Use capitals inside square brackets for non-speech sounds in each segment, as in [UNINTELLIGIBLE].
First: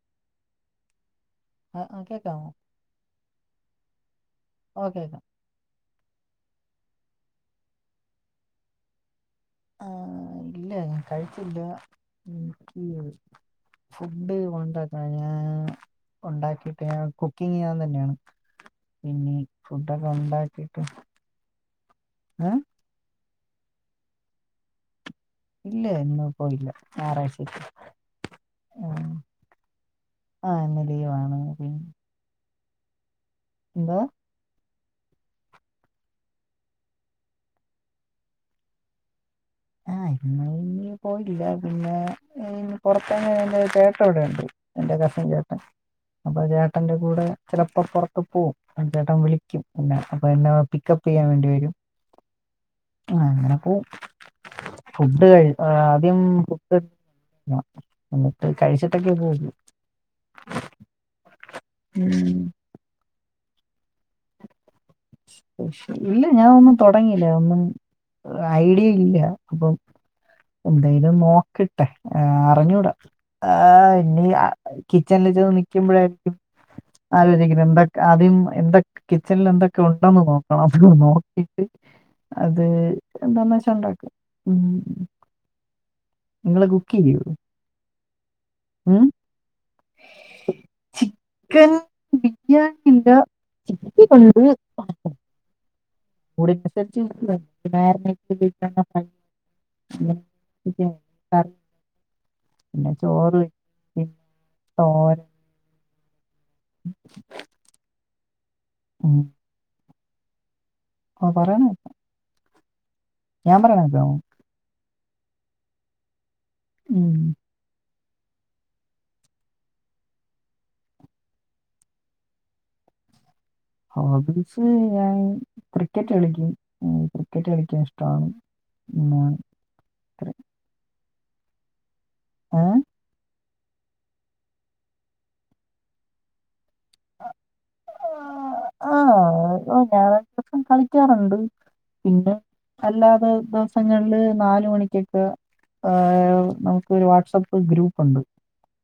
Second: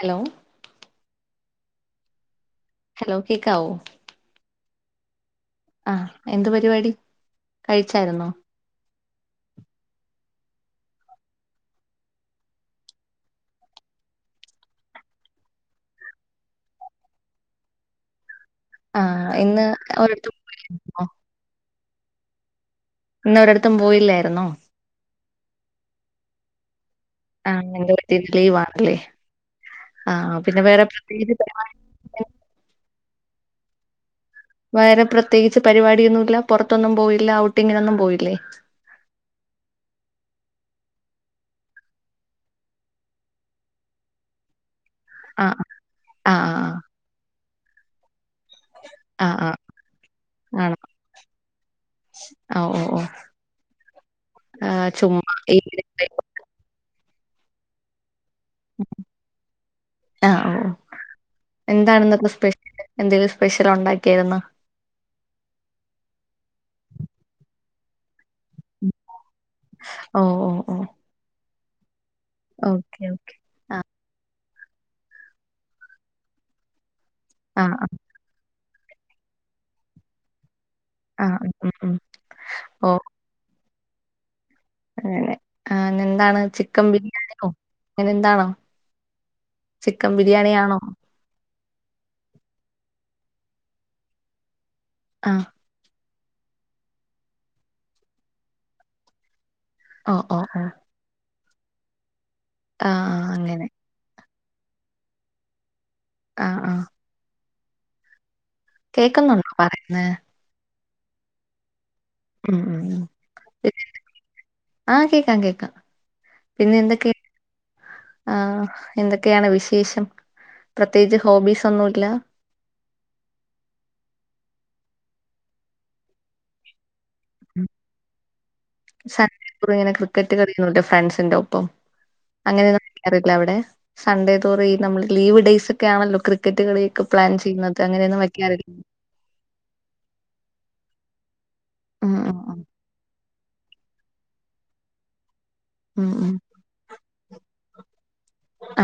Hello ആ ആ കേക്കാവോ? ഹലോ കേക്കാവോ ഓ കേക്കാം ആഹ് എന്ത് പരിപാടി കഴിച്ചായിരുന്നോ? ആഹ് ഇല്ല ഞാൻ കഴിച്ചില്ല ഫുഡ് [UNINTELLIGIBLE] ഉണ്ടാക്കിട്ട് [UNINTELLIGIBLE] കുക്കിങ് ഞാൻ തന്നെയാണ്. ആഹ് പിന്നീ ഇന്ന് ഒരിടത്തും ഫുഡൊക്കെണ്ടാക്കീട്ട് പോന്നോ ഏ ഇന്നൊരെട്ത്തും പോയില്ലായിരുന്നോ? ഇല്ല ഇന്ന് പോയില്ല ഞായറാഴ്ച ആഹ് ഇന്നെന്തുപറ്റി ഇന്ന് ലീവാണ്ലേ ആഹ് ആ, പിന്നെ ഇന്ന് വേറെ ലീവാണ് പ്രത്യേകിച്ച് എന്തോ? വേറെ പ്രത്യേകിച്ച് പരിപാടിയൊന്നുല്ല പൊറത്തൊന്നും പോയില്ല ഔട്ടിങ്ങിനൊന്നും പോയില്ലേ? ആഹ് ഇന്ന് ഇന്ന് പോയില്ല പിന്നെ പൊറത്തെ [UNINTELLIGIBLE] ചേട്ടൻ ഇവിടെ ഉണ്ട് എന്റെ- അപ്പൊ ചേട്ടൻ ആഹ് ആഹ് ചേട്ടന്റെ കൂടെ ചെലപ്പൊ പൊറ പ്പ പോവും അജി ചേട്ടൻ ആഹ് ആഹ് വിളിക്കും. എന്നെ അപ്പൊ എന്നെ പിക്കപ്പ് ചെയ്യാൻ വേണ്ടി വരും. ആഹ് ഓഹ് ഓഹ് ആ അങ്ങനെപ്പോ ആഹ് ഫുഡ് ചുമ്മാ കഴ് ആദ്യം ഫുഡ്- എന്നിട്ട് കഴിച്ചിട്ടൊക്കെ പോകൂ ആഹ് ഓഹ് എന്താണ് ഇന്നത്തെ സ്പെഷ്യല് എന്തെലും സ്പെഷ്യൽ ഒണ്ടാക്കിയായിരുന്നൊ ഇല്ല ഞാനൊന്നും തൊടങ്ങില്ല ഒന്നും ഐഡിയ ഇല്ല അപ്പം ഓഹ് ഓഹ് ഓഹ് എന്തെങ്കിലും നോക്കട്ടെ അറിഞ്ഞൂടാ ഓക്കെ ഓക്കെ ആഹ് ഇനി കിച്ചണില് ചെന്ന് നി ക്കുമ്പോഴായിരിക്കും ആലോചിക്കുന്നത് ആഹ് ആഹ് എന്തൊക്കെ- ആദ്യം എന്തൊ കിച്ചണില് എന്തൊക്കെ ഒണ്ടെന്ന് നോക്കും ആഹ് ഉം നോക്കിട്ട് ഉം ഉം. അത് ഓ എന്താന്ന് വെച്ചാ ഒണ്ടാക്കും ഉം ആ എന്താണ് ചിക്കൻ ചെയ്യൂ ബിരിയാണിയോ അങ്ങനെ എന്താണോ ചിക്കൻ ബിരിയാണിയാണോ ചിക്കൻ ബിരിയാണിയുണ്ട് ചി [UNINTELLIGIBLE] കൊണ്ട് ആഹ് കൂടനുസരിച്ച് ഓ ഓ ഓ [UNINTELLIGIBLE] ആ [UNINTELLIGIBLE] ആ പിന്നെ ആ ചോറ് അങ്ങനെ തോരൻ ആഹ് ആഹ് [INAUDIBLE] കേക്കുന്നുണ്ടോ പറയിന്നെ ആ പറയാണ കേക്കാം ഉം ഉം ഉം ഞാൻ പറയുന്നത് കേക്കാമോ ആഹ് കേക്കാം കേക്കാം പിന്നെ എന്തൊക്കെ- ഉം. ആഹ് എന്തൊക്കെയാണ് വിശേഷം പ്രത്യേകിച്ച് ഹോബീസ് ഒന്നുമില്ല ഹോബീസ് ഞാൻ ക്രിക്കറ്റ് കളിക്കും ക്രിക്കറ്റ് കളിക്കാൻ ഇഷ്ടമാണ് പിന്നെ - ഇവിടെ അങ്ങനെ ക്രിക്കറ്റ് കളിയുന്നുെ ഫ്രണ്ട്സിന്റെ ഒപ്പം ഏ? അങ്ങനെയൊന്നും നിനക്ക് അറിയത്തില്ല അവിടെ സൺഡേ തോറും ഈ നമ്മള് ലീവ് ഡെയയ്സ് ഒക്കെ ആണല്ലോ ക്രിക്കറ്റ്കളിയൊക്കെ പ്ലാൻ ചെയ്യുന്നത് അങ്ങനെയൊന്നും വെക്കാറില്ല ആഹ് ഞായറാഴ്ച്ച ദെവസം കളിക്കാറുണ്ട് ഉം ഉം പിന്നെ- ഉം അല്ലാതെ ദെവസങ്ങളില് നാല് മണിക്കൊക്കെ ഉം ഉം ഏഹ നമക്ക്- ഒരു വാട്സആപ്പ് ഗ്രൂപ്പ് ഉണ്ട്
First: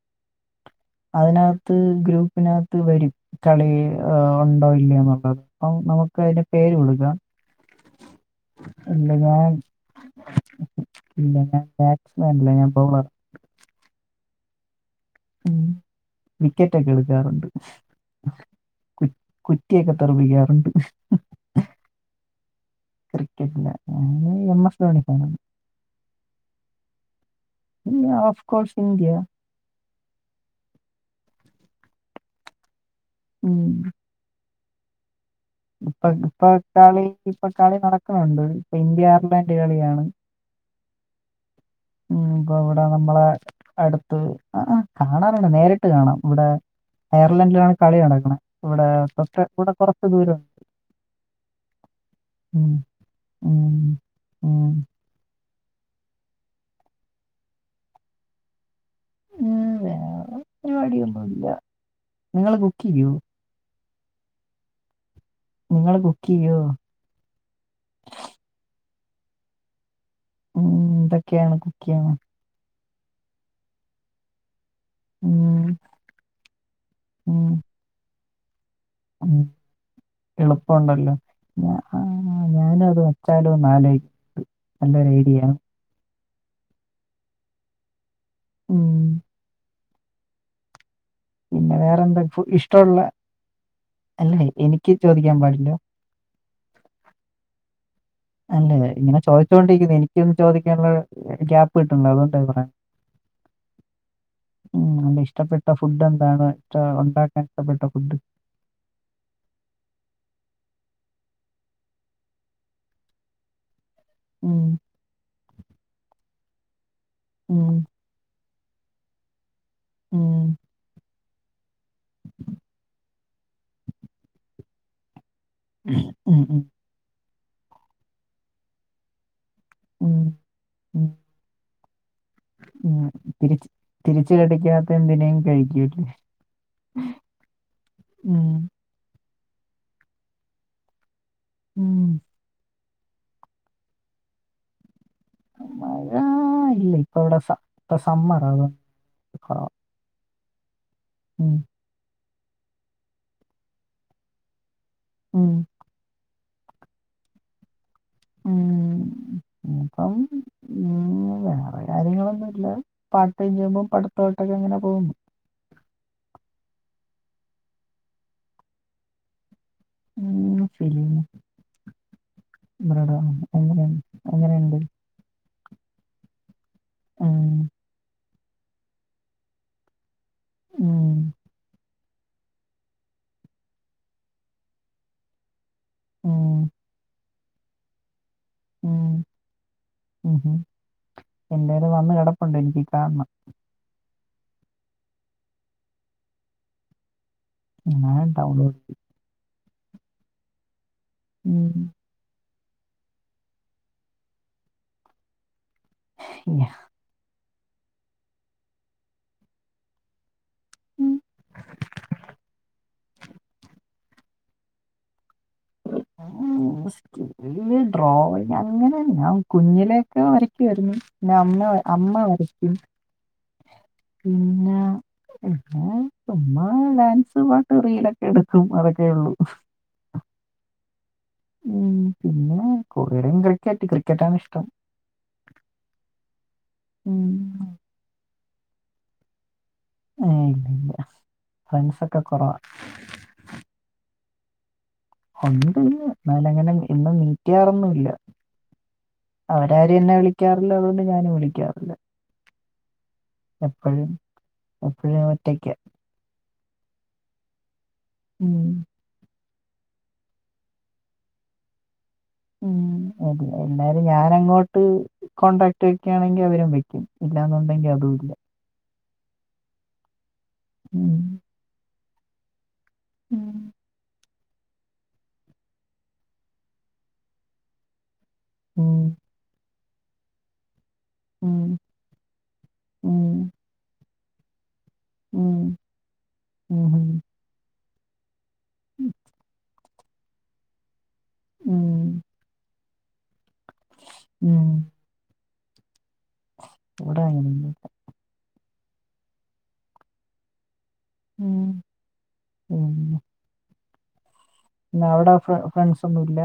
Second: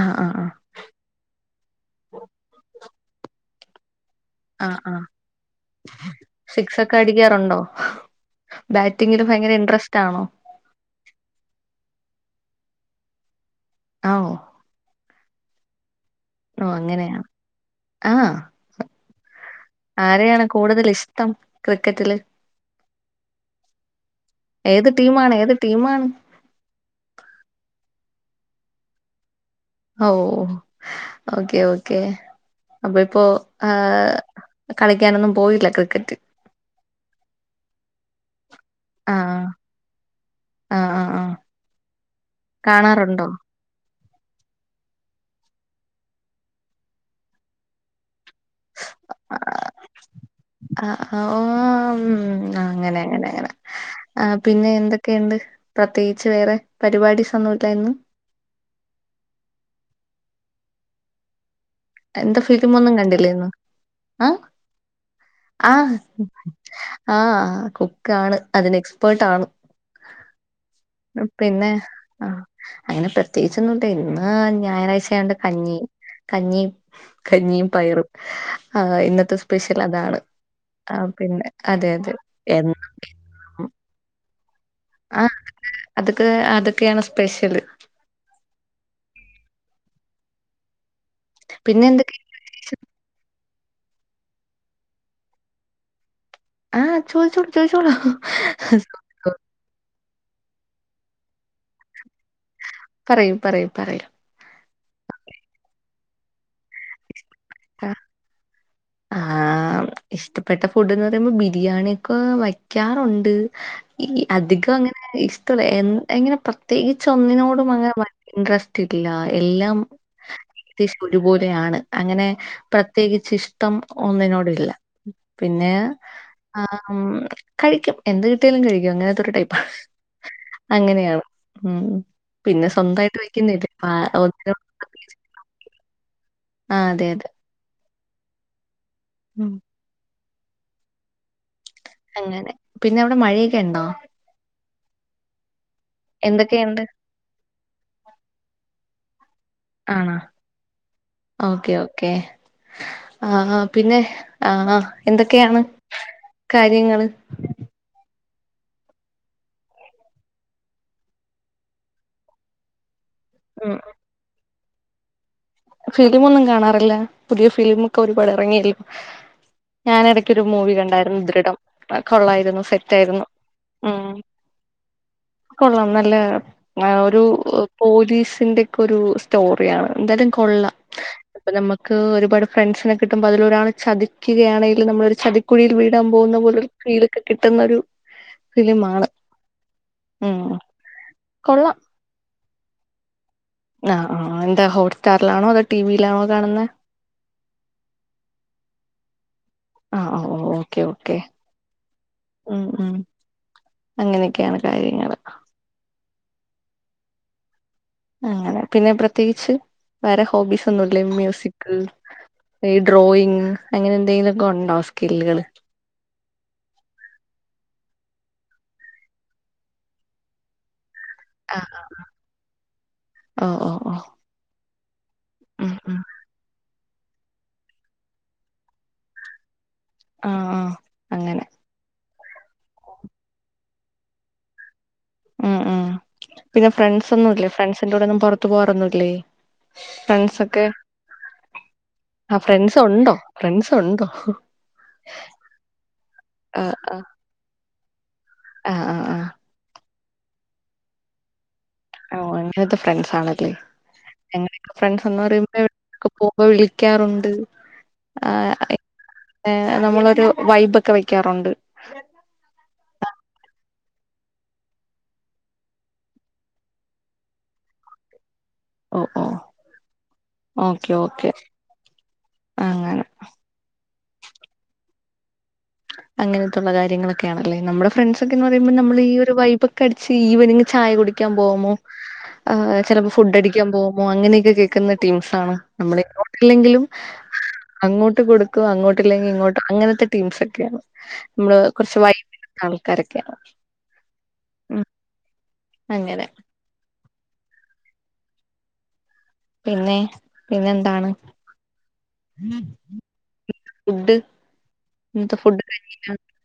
ആഹ് ആഹ് ആഹ് അതിനകത്ത് ഗ്രൂപ്പിനകത്ത് വരും കളിയ് ആ ഒണ്ടോ ആ ഇല്ലിയോ എന്നുള്ളത് അപ്പം നമുക്ക് അതിന് പേര് സിക്സ് ഒക്കെ കൊടുക്കാം അടിക്കാറുണ്ടോ ഇല്ല ബാറ്റിങ്ങില് ഞാൻ ഭയങ്കര ഇൻട്രസ്റ്റ് ആണോ ഇല്ല ഞാൻ ബാറ്റ്മാൻയല്ല ഞാൻ ബൗളർ ആഹ് ഓഹ് ഉം ഓ വിക്കറ്റ് ഒക്കെ അങ്ങനെയാ എടുക്കാറുണ്ട് ആഹ് കു കുറ്റിയൊക്കെ ആരെയാണ് തെറപ്പിക്കാറുണ്ട് കൂടുതൽ ഇഷ്ടം ക്രിക്കറ്റില് ക്രിക്കറ്റില് എം എസ് ധോണി മണ ഫാനാണ് [UNINTELLIGIBLE] ഏത് ടീമാണ് ആ ഓഫ് കോസ് ഇന്ത്യ ഓഹ് ഓക്കെ ഓക്കേ അപ്പൊ ഇപ്പോ ഉം. ആഹ- കളിക്കാനൊന്നും പോയില്ല ഇപ്പൊ ക്രിക്കറ്റ് ഇപ്പൊ കളി ഇപ്പൊ കളി നടക്കുന്നുണ്ട് ഇപ്പൊ ഇന്ത്യ ആഹ് അയർലാൻഡ് കിയാണ് ആഹ് ആഹ് ആഹ് ഉ ഇപ്പൊ ഇവിടെ നമ്മളെ കാണാറുണ്ടോ അടുത്ത് ആഹ് കാണാറുണ്ട് നേരിട്ട് കാണാം ഇവിടെ അയർലൻഡിലാണ് കളി നടക്ക്ണ ഇവിടെ [UNINTELLIGIBLE] കുറ കുറച്ച് ദൂരം ആഹ് ആഹ് ഓം ഉം, അങ്ങനെ അങ്ങനെ അങ്ങനെ ഉം, ആഹ് ഉം. പിന്നെ എന്തൊക്കെയുണ്ട് പ്രത്യേകിച്ച് വേറെ പരിപാടിസ്ന്നുംല്ലാന്ന് ഉം വേറെ പേരുവാടി യൊന്നും ഇല്ല എന്താ ഫിലിമൊന്നും കണ്ടിലെന്നോ ആഹ് നിങ്ങൾ ആഹ് കുക്ക് ചെയ്യോ ആഹ് കുക്ക് ആണ് അതിന് എസ്പേട്ട് ആണ് ഉം, ഇതൊക്കെയാണ് പിന്നെ കുക്ക് ചെയ്യണം ആഹ് അങ്ങനെ പ്രത്യേകിച്ചൊന്നും ഇന്ന് ഞായറാഴ്ച്ച ആയൊണ്ട് ഉം, കഞ്ഞി കഞ്ഞി ഉം, കഞ്ഞിയും പയറും ആഹ് ഇന്നത്തെ ഉം. സ്പെഷ്യൽ അതാണ് ആഹ് എളുപ്പമുണ്ടല്ലോ പിന്നെ അതെ അതെ എ [UNINTELLIGIBLE] ന്നാൽ നല്ലൊരു ആഹ് ഐഡിയാ അതൊക്കെ അതൊക്കെയാണ് സ്പെഷ്യല് ഉം പിന്നെ വേറെന്താ ഇപ്പോ ഇഷ്ടവുള്ള അല്ലേ എനിക്ക് ചോദിക്കാൻ പാടില്ലാ ആഹ് ചോയിച്ചോളു ചോയിച്ചോളു അല്ലെ ഇങ്ങനെ ചോദിച്ചോണ്ടിരിക്കുന്നു എനിക്കൊന്ന് ചോദിക്കാനുള്ള ക്യാപ്പ് കിട്ടണില്ല അതുകൊണ്ട പറയ് പറയൂ പറയൂ പറയാം ഉം അന്റെ ഇഷ്ടപ്പെട്ട ഫുഡ് എന്താണ് ഇഷ ഉണ്ടാക്കാൻ ഇഷ്ടപ്പെട്ട ഫുഡ് ആഹ് ഇഷ്ടപ്പെട്ട ഫുഡ്ന്ന് പറയുമ്പോ ബിരിയാണി ഒക്കെ വയ്ക്കാറുണ്ട് ഈ ഉം, അധികം അങ്ങനെ ഇഷ്ടവുള്ള എ എങ്ങനെ പ്രത്യേകിച്ച് ഒന്നിനോടും ഉം, അങ്ങനെ ഇൻട്രസ്റ്റ് ഇല്ല എല്ലാം ഉം, അത്യാശ്യം ഒരുപോലെയാണ് അങ്ങനെ പ്രത്യേകിച്ച് ഇഷ്ടം ഒന്നിനോടു ഇല്ല പിന്നെ ആഹ് ഉം കഴിക്കും എന്ത് കിട്ടിയാലും കഴിക്കും അങ്ങനത്തെ ഒരു ടൈപ്പ് ഉം, ഉം, അങ്ങനെയാണ് ഉം പിന്നെ സ്വന്തായിട്ട് വെക്കുന്നല്ലേ ആഹ് [UNINTELLIGIBLE] ഇത് ന്തിനേയും കഴിക്കു [UNINTELLIGIBLE] ആഹ് അതെ അതെ ഉം ഉം ഉം, അങ്ങനെ പിന്നെ അവിടെ മഴയൊക്കെ ഇണ്ടോ മഴ എന്തൊക്കെ ഇണ്ട് ഇല്ല ഇപ്പ ഇവിടെ സ ഇപ്പ സമ്മറ [UNINTELLIGIBLE] ആണ ഓക്കെ ഓക്കെ ആഹ് പിന്നെ ആഹ് ഉം, എന്തൊക്കെയാണ് കാര്യങ്ങള് ഉം ഇപ്പം ഉം വേറെ കാര്യങ്ങളൊന്നു ഇല്ല പാർടൈമ് ഉം ചെയ്യുമ്പോ പട്തം ക്കെ ഇങ്ങനെ പോകുന്നു ഫിലിമൊന്നും കാണാറില്ല പുതിയ ഫിലിമ് ഒക്കെ ഒരുപാട് എറങ്ങിയലോ ഞാൻ എടയ്ക്കൊ ഒരു മൂവി കണ്ടാരുന്നു ഫീലിംഗ് ദൃഢം അത് കൊള്ളായിരുന്നു സെറ്റ് ആയിരുന്നു എങ്ങനെ എങ്ങനെണ്ട് കൊള്ളാം നല്ല ആഹ് ഒരു ഉം, പോലീസിന്റെ ഒക്ക ഒരു സ്റ്റോറിയാണ് എന്തായ്ലും കൊള്ളാം ഉം, അപ്പ നമ്മക്ക് ഒരുപാട് ഫ്രണ്ട്സിനെ കിട്ടുമ്പോ അതിൽ ഒരാള് ചതിക്കുകയാണെൽ നമ്മൾ ഒരു ചതിക്കുഴിയിൽ വീ ഇടാൻ പോകുന്ന ഉം. പോലൊരു ഫീലൊക്കെ കിട്ടുന്ന ഒരു ഉം ഫിലിമാണ് ഉം ഉം കൊള്ളാം എന്റെല് വന്ന് കെടപ്പുണ്ട് എനിക്ക് കാണം ആഹ് ആഹ് എന്താ ഹോട്ട് സ്റ്റാറിലാണോ അതോ ടീവിലാണോ കാണുന്നെ ണാ ഡൗൺലോ ആഹ് ഓ ഓക്കെ ഓക്കെ ഉം ഉം ഉം അങ്ങനെയൊക്കെയാണ് കാര്യങ്ങള് ഞാ അങ്ങനെ പിന്നെ പ്രത്യേകിച്ച് വേറെ ഹോബീസ് ഒന്നുല്ലെ മ്യൂസിക് ഈ ഡ്രോയിങ് അങ്ങനെ എന്തെലു ഒക്കെ ഒണ്ടോ സ്കില്ലുകള് ഉം സ്കില്ല് ഡ്രോയിങ് അങ്ങനെ ഞാൻ കുഞ്ഞിലേക്കെ വരക്കുവാരുന്നു പിന്നെ അന്ന് അമ്മ വരയ്ക്കും ഒഹ് ഒഹ് ഒഹ് പിന്ന പിന്നെ ഉമ്മ ആഹ് ഡാൻസ് പാട്ട് റീലൊക്കെ എടുക്കും അതൊക്കെ ഒള്ളു ആഹ് ആഹ് അങ്ങനെ ഉം പിന്നെ കൂടുതലും ക്രിക്കറ്റ് ക്രിക്കറ്റാണ് ഇഷ്ടം ഉം ഉം പിന്നെ ഫ്രണ്ട്സ് ഉം. ഒന്നുല്ലേ ഫ്രണ്ട്സിൻ്റെ കൂടെ ഒന്നും പൊറത്തു പോകാറൊന്നുല്ലേ ഏയ്ഇല്ല ഫ്രണ്ട്സൊക്കെ കൊറവാ തൊണ്ടെ ഫ്രണ്ട്സൊണ്ടോ ഒണ്ട് എന്നാലും അങ്ങനെ ആഹ് ആഹ് എന്നും മീറ്റെയ്യാറൊന്നുംല്ല ആഹ് ആഹ് അവരാരും എന്നെ വിളിയ്ക്കാറില്ല അതോണ്ട് ഞാനും വിളിയ്ക്കാറില്ല ഓഹ് അങ്ങനത്തെ ഫ്രണ്ട്സാണല്ലേ ഞങ്ങളെയൊക്കെ ഫ്രണ്ട്സ്ന്ന് എപ്പഴും പറയുമ്പോ ഒറ്റയ്ക്കാ ഒക്കെ പോവുമ്പ വിളിക്ക്യാറുണ്ട് ഉം ഏഹ് നമ്മളൊരു വൈബൊക്കെ വെയ്ക്കാറുണ്ട് ഉം എന്നാ എന്നാല് ഞാനങ്ങോട്ട് കോൺടാക്ട് വെക്കുകയാണെങ്കി അവരും വെക്കും ഇല്ലന്നുണ്ടെങ്കി അതുല്ല ഓഹ് ഓഹ് ഓക്കെ ഉം. ഓക്കെ അങ്ങനെ ഉം. അങ്ങൻത്തെയുള്ള കാര്യങ്ങളൊക്കെയാണ് അല്ലേ നമ്മുടെ ഫ്രണ്ട്സ് ഒക്കെന്ന് പറയുമ്പോ നമ്മൾ ഉം. ഈ ഒരു വൈബ് ക്കടിച്ച് ഈവനിങ്ങ് ചായ കുടിക്യാൻ പോവുമോ ഉം. ചെലപ്പെ ഫുഡ് ഉം. അടിക്യാൻ പോവുമോ അങ്ങനൊക്കെ കേ ക്കുന്ന ടീംസാണ് ഉം. നമ്മള്പ്പോ [UNINTELLIGIBLE] ല്ലെങ്കിലും ഉം. അങ്ങോട്ട് കൊടു ക്കും അങ്ങോട്ടില്ലെങ്കി ഇങ്ങോട്ട് അങ്ങനത്തെ ടീംസ് ഒക്കെയാണ് നമ്മള് കെറച്ച് ഉം. വൈബുള്ള ആൾക്കാരൊക്കെയാണ് ഉം അങ്ങനെ കൂടായിനിപ്പം പിന്നെ പിന്നെന്താണ് ഉം. പിന്നെ ഫുഡ് പിന്നെ അവിടെ ഫ്രണ്ട്സ് ഒന്നും ഇല്ല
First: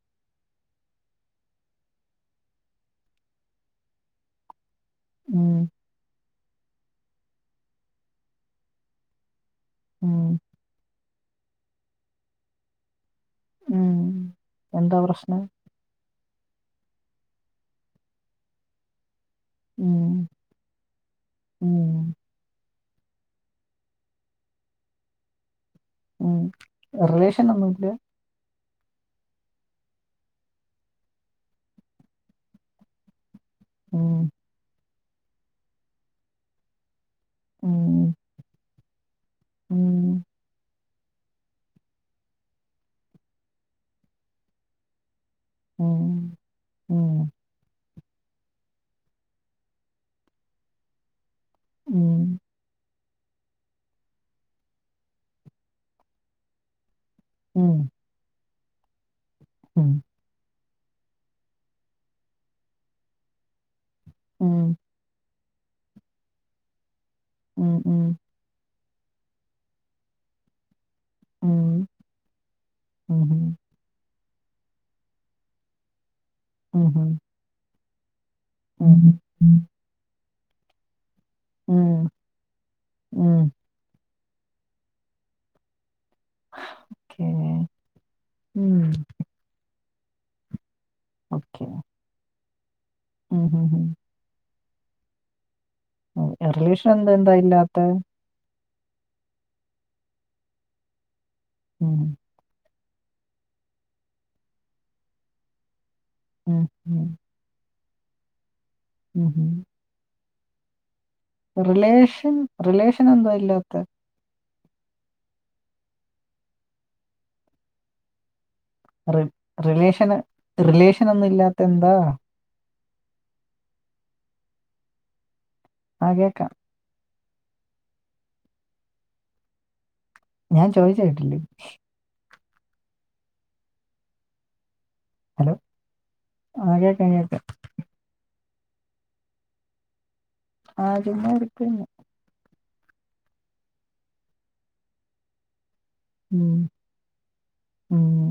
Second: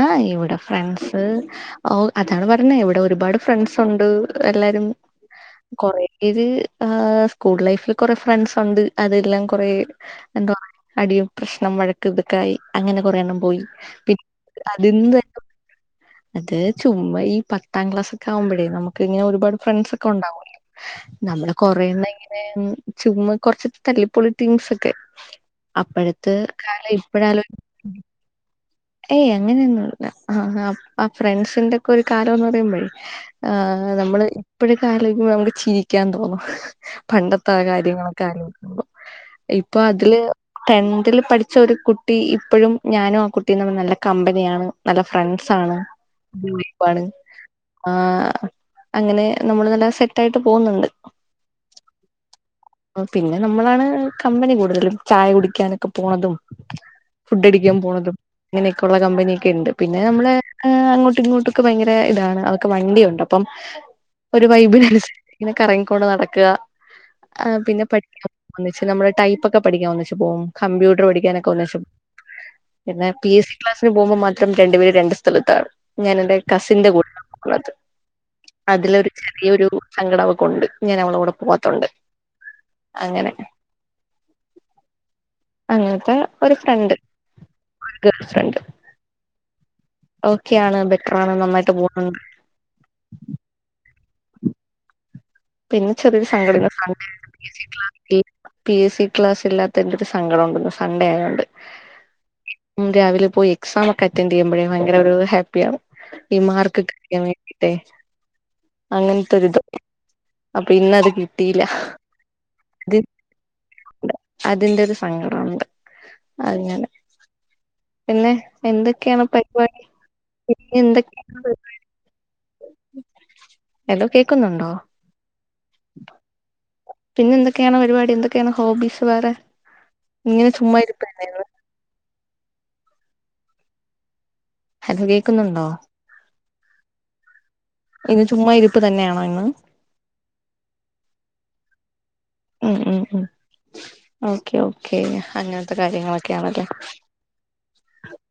ആഹ് ഇവിടെ ഫ്രണ്ട്സ് ഓഹ് അതാണ് പറഞ്ഞത് ഇവിടെ ഒരുപാട് ഫ്രണ്ട്സ് ഉണ്ട് എല്ലാരും ഉം. കൊറേ പേര് ആഹ് സ്കൂൾ ലൈഫില് കൊറെ ഫ്രണ്ട്സുണ്ട് അതെല്ലാം കൊറേ ഉം. എന്താ അടിയും പ്രശ്നം വഴക്ക് ഇതൊക്കൊയി അങ്ങനെ കൊറേണ്ണം പോയി ഉം. പിൻ എന്താ അതിന്ന് ത പ്രശ്നം അത് ചുമ്മ ഈ പത്താം ക്ലാസൊക്കെ ആവുമ്പോഴേ നമുക്ക് ഇങ്ങനെ ഒരു ഒരു പാട് ഫ്രണ്ട്സ് ഉം. ഒക്കെ ഉണ്ടാവൊല്ലൊ നമ്മള് ഉം. കൊറേയെണ്ണം ഇങ്ങനെ ചുമ്മ കൊറച്ച് തല്ലിപ്പൊളി ടീംസ് ഒക്കെ അപ്പോഴത്തെ ഉം. റിലേഷൻ ഒന്നുല്ല ഏയ് അങ്ങനെയൊന്നുല്ല അഹ് ആഹ് ഫ്രണ്ട്സിന്റെ ഒക്കെ ഒരു കാലംന്ന് പറയുമ്പഴേ ആഹ് ഉം. നമ്മള് ഇപ്പഴൊക്കൊ ആലോയ്ക്കുമ്പ നമുക്ക് ചിരിക്യാൻ തോന്നും പണ്ടത്തെ ഉം. കാര്യങ്ങളൊക്കെ ആലോയ്ക്കുമ്പോ ഇപ്പൊ ഉം. അതില് ടെൻതില് പഠിച്ച ഒരു കുട്ടി ഇപ്പഴും ഞാനും ആ കുട്ടിം തമ്മില് നല്ല കമ്പനിയാണ് നല്ല ഫ്രണ്ട്സാണ് ഉം. ഗ്രൂപ്പാണ് ഉം. ആഹ് അങ്ങനെ നമ്മൾ നല്ല സെറ്റായിട്ട് പോവുന്നുണ്ട് ഉം പിന്നെ നമ്മളാണ് കമ്പനി കൂടുതലും ചായ കുടിക്യാനൊക്കെ പോണതും ഫുഡ് അടിക്യാൻ പോണതും ഇങ്ങനെയൊക്കെ ഉള്ള കമ്പനിയൊക്കെണ്ട് പിന്നെ നമ്മള് ആഹ് അങ്ങോട്ടും ഇങ്ങോട്ടൊക്കെ ഭയങ്കര ഇതാണ് അവക്ക് വണ്ടിയുണ്ട് അപ്പം ഒരു വൈബിനനുസ ഇങ്ങനെ കറങ്ങിക്കൊണ്ട് നടക്ക ആഹ് പിന്നെ പഠി- ഒന്നിച്ച് നമ്മള് ടൈപ്പൊക്കെ പഠിക്കാൻ ഒന്നിച്ച് പോവും കമ്പ്യൂട്ടർ പഠിക്കാനൊക്കെ ഒന്നിച്ച് പിന്നെ പി എസ് സി ക്ലാസ്സിന് പോവുമ്പം മാത്രം രണ്ടു പേര് രണ്ട് സ്ഥലത്താണ് ഞാൻ എന്റെ കസിന്റെ കൂടെ ഒള്ളത് അതിലൊരു ചെറിയരു സങ്കടം അവക്കൊണ്ട്. ഞാൻ അവൾടെ കൂടെ പോകാത്തോണ്ട് അങ്ങനെ- അങ്ങനത്തെ ഒരു ഫ്രണ്ട്. ഉം. ഒരുഗുഡ് ഫ്രണ്ട്. ഉം. ഓക്കെ ആണ് ബെറ്ററാണ് ഓക്കേ. നന്നായിട്ട് പോണ്. ഉം ഉം.. പിന്നെ ചെറിയ ഉം. സങ്കടോണ്ട് റിലേഷൻ സൺ‌ഡേ ആയോണ്ട് എന്തെന്താ പി എസ് സി ഇല്ലാത്തെ? ക്ലാസി - പി എസ് സി ക്ലാസ് ഇല്ലാത്തേന്റെ ഒരു സങ്കടം ഉണ്ടെന്ന് സൺഡേ ആയൊണ്ട്. ഉം. രാവിലെ പോയി എക്സാം ഒക്കെ അറ്റൻഡ് ചെയ്യുമ്പോഴേ ഭയങ്കര ഒരു ഹാപ്പിയ ആണ് ഈ ഉം, മാർക്കൊക്കെ ഉം, [UNINTELLIGIBLE] വേണ്ടിട്ടെ ഉം, അങ്ങനത്തെ ഉം. ഒരിത് അപ്പൊ ഇന്നത്കി റിലേഷൻ റിലേഷൻ എന്തുവഇല്ലാത്തേ- അതിന്റെ ഒരു സങ്കടോണ്ട് അങ്ങനെ പിന്നെ റി എന്തൊക്കെയാണ് പരിപാടി റിലേഷന് പിന്നേ റിലേഷൻ ഒന്നും എന്തൊക്കെയുണ്ട് ഇല്ലാത്ത എന്താ? [UNINTELLIGIBLE] പരിപാടി ഹലോ കേക്കുന്നുണ്ടോ? ആഹ് കേക്കാം. പിന്നെ എന്തൊക്കെയാണ് പരിപാടി എന്തൊക്കെയാണ് ഹോബീസ് വേറെ- ഇങ്ങനെ ഞാൻ ചുമ്മാ ചോയിച്ച ഇരിപ്പല്ലേ കേട്ടില്ലേ? ഹലോകേക്ക് ഹലോ ആഹ് കേക്ക കേക്കാം. ഇന്ന് ചുമ്മാ ഇരിപ്പ് തന്നെയാണോ ഇന്ന്. ആഹ് ചുമ്മരിക്കന്നേ - ഉം ഉം ഉം ഓക്കെ ഓക്കെ അങ്ങനത്തെ ഉം, കാര്യങ്ങളൊക്കെയാണല്ലേ- ഉം.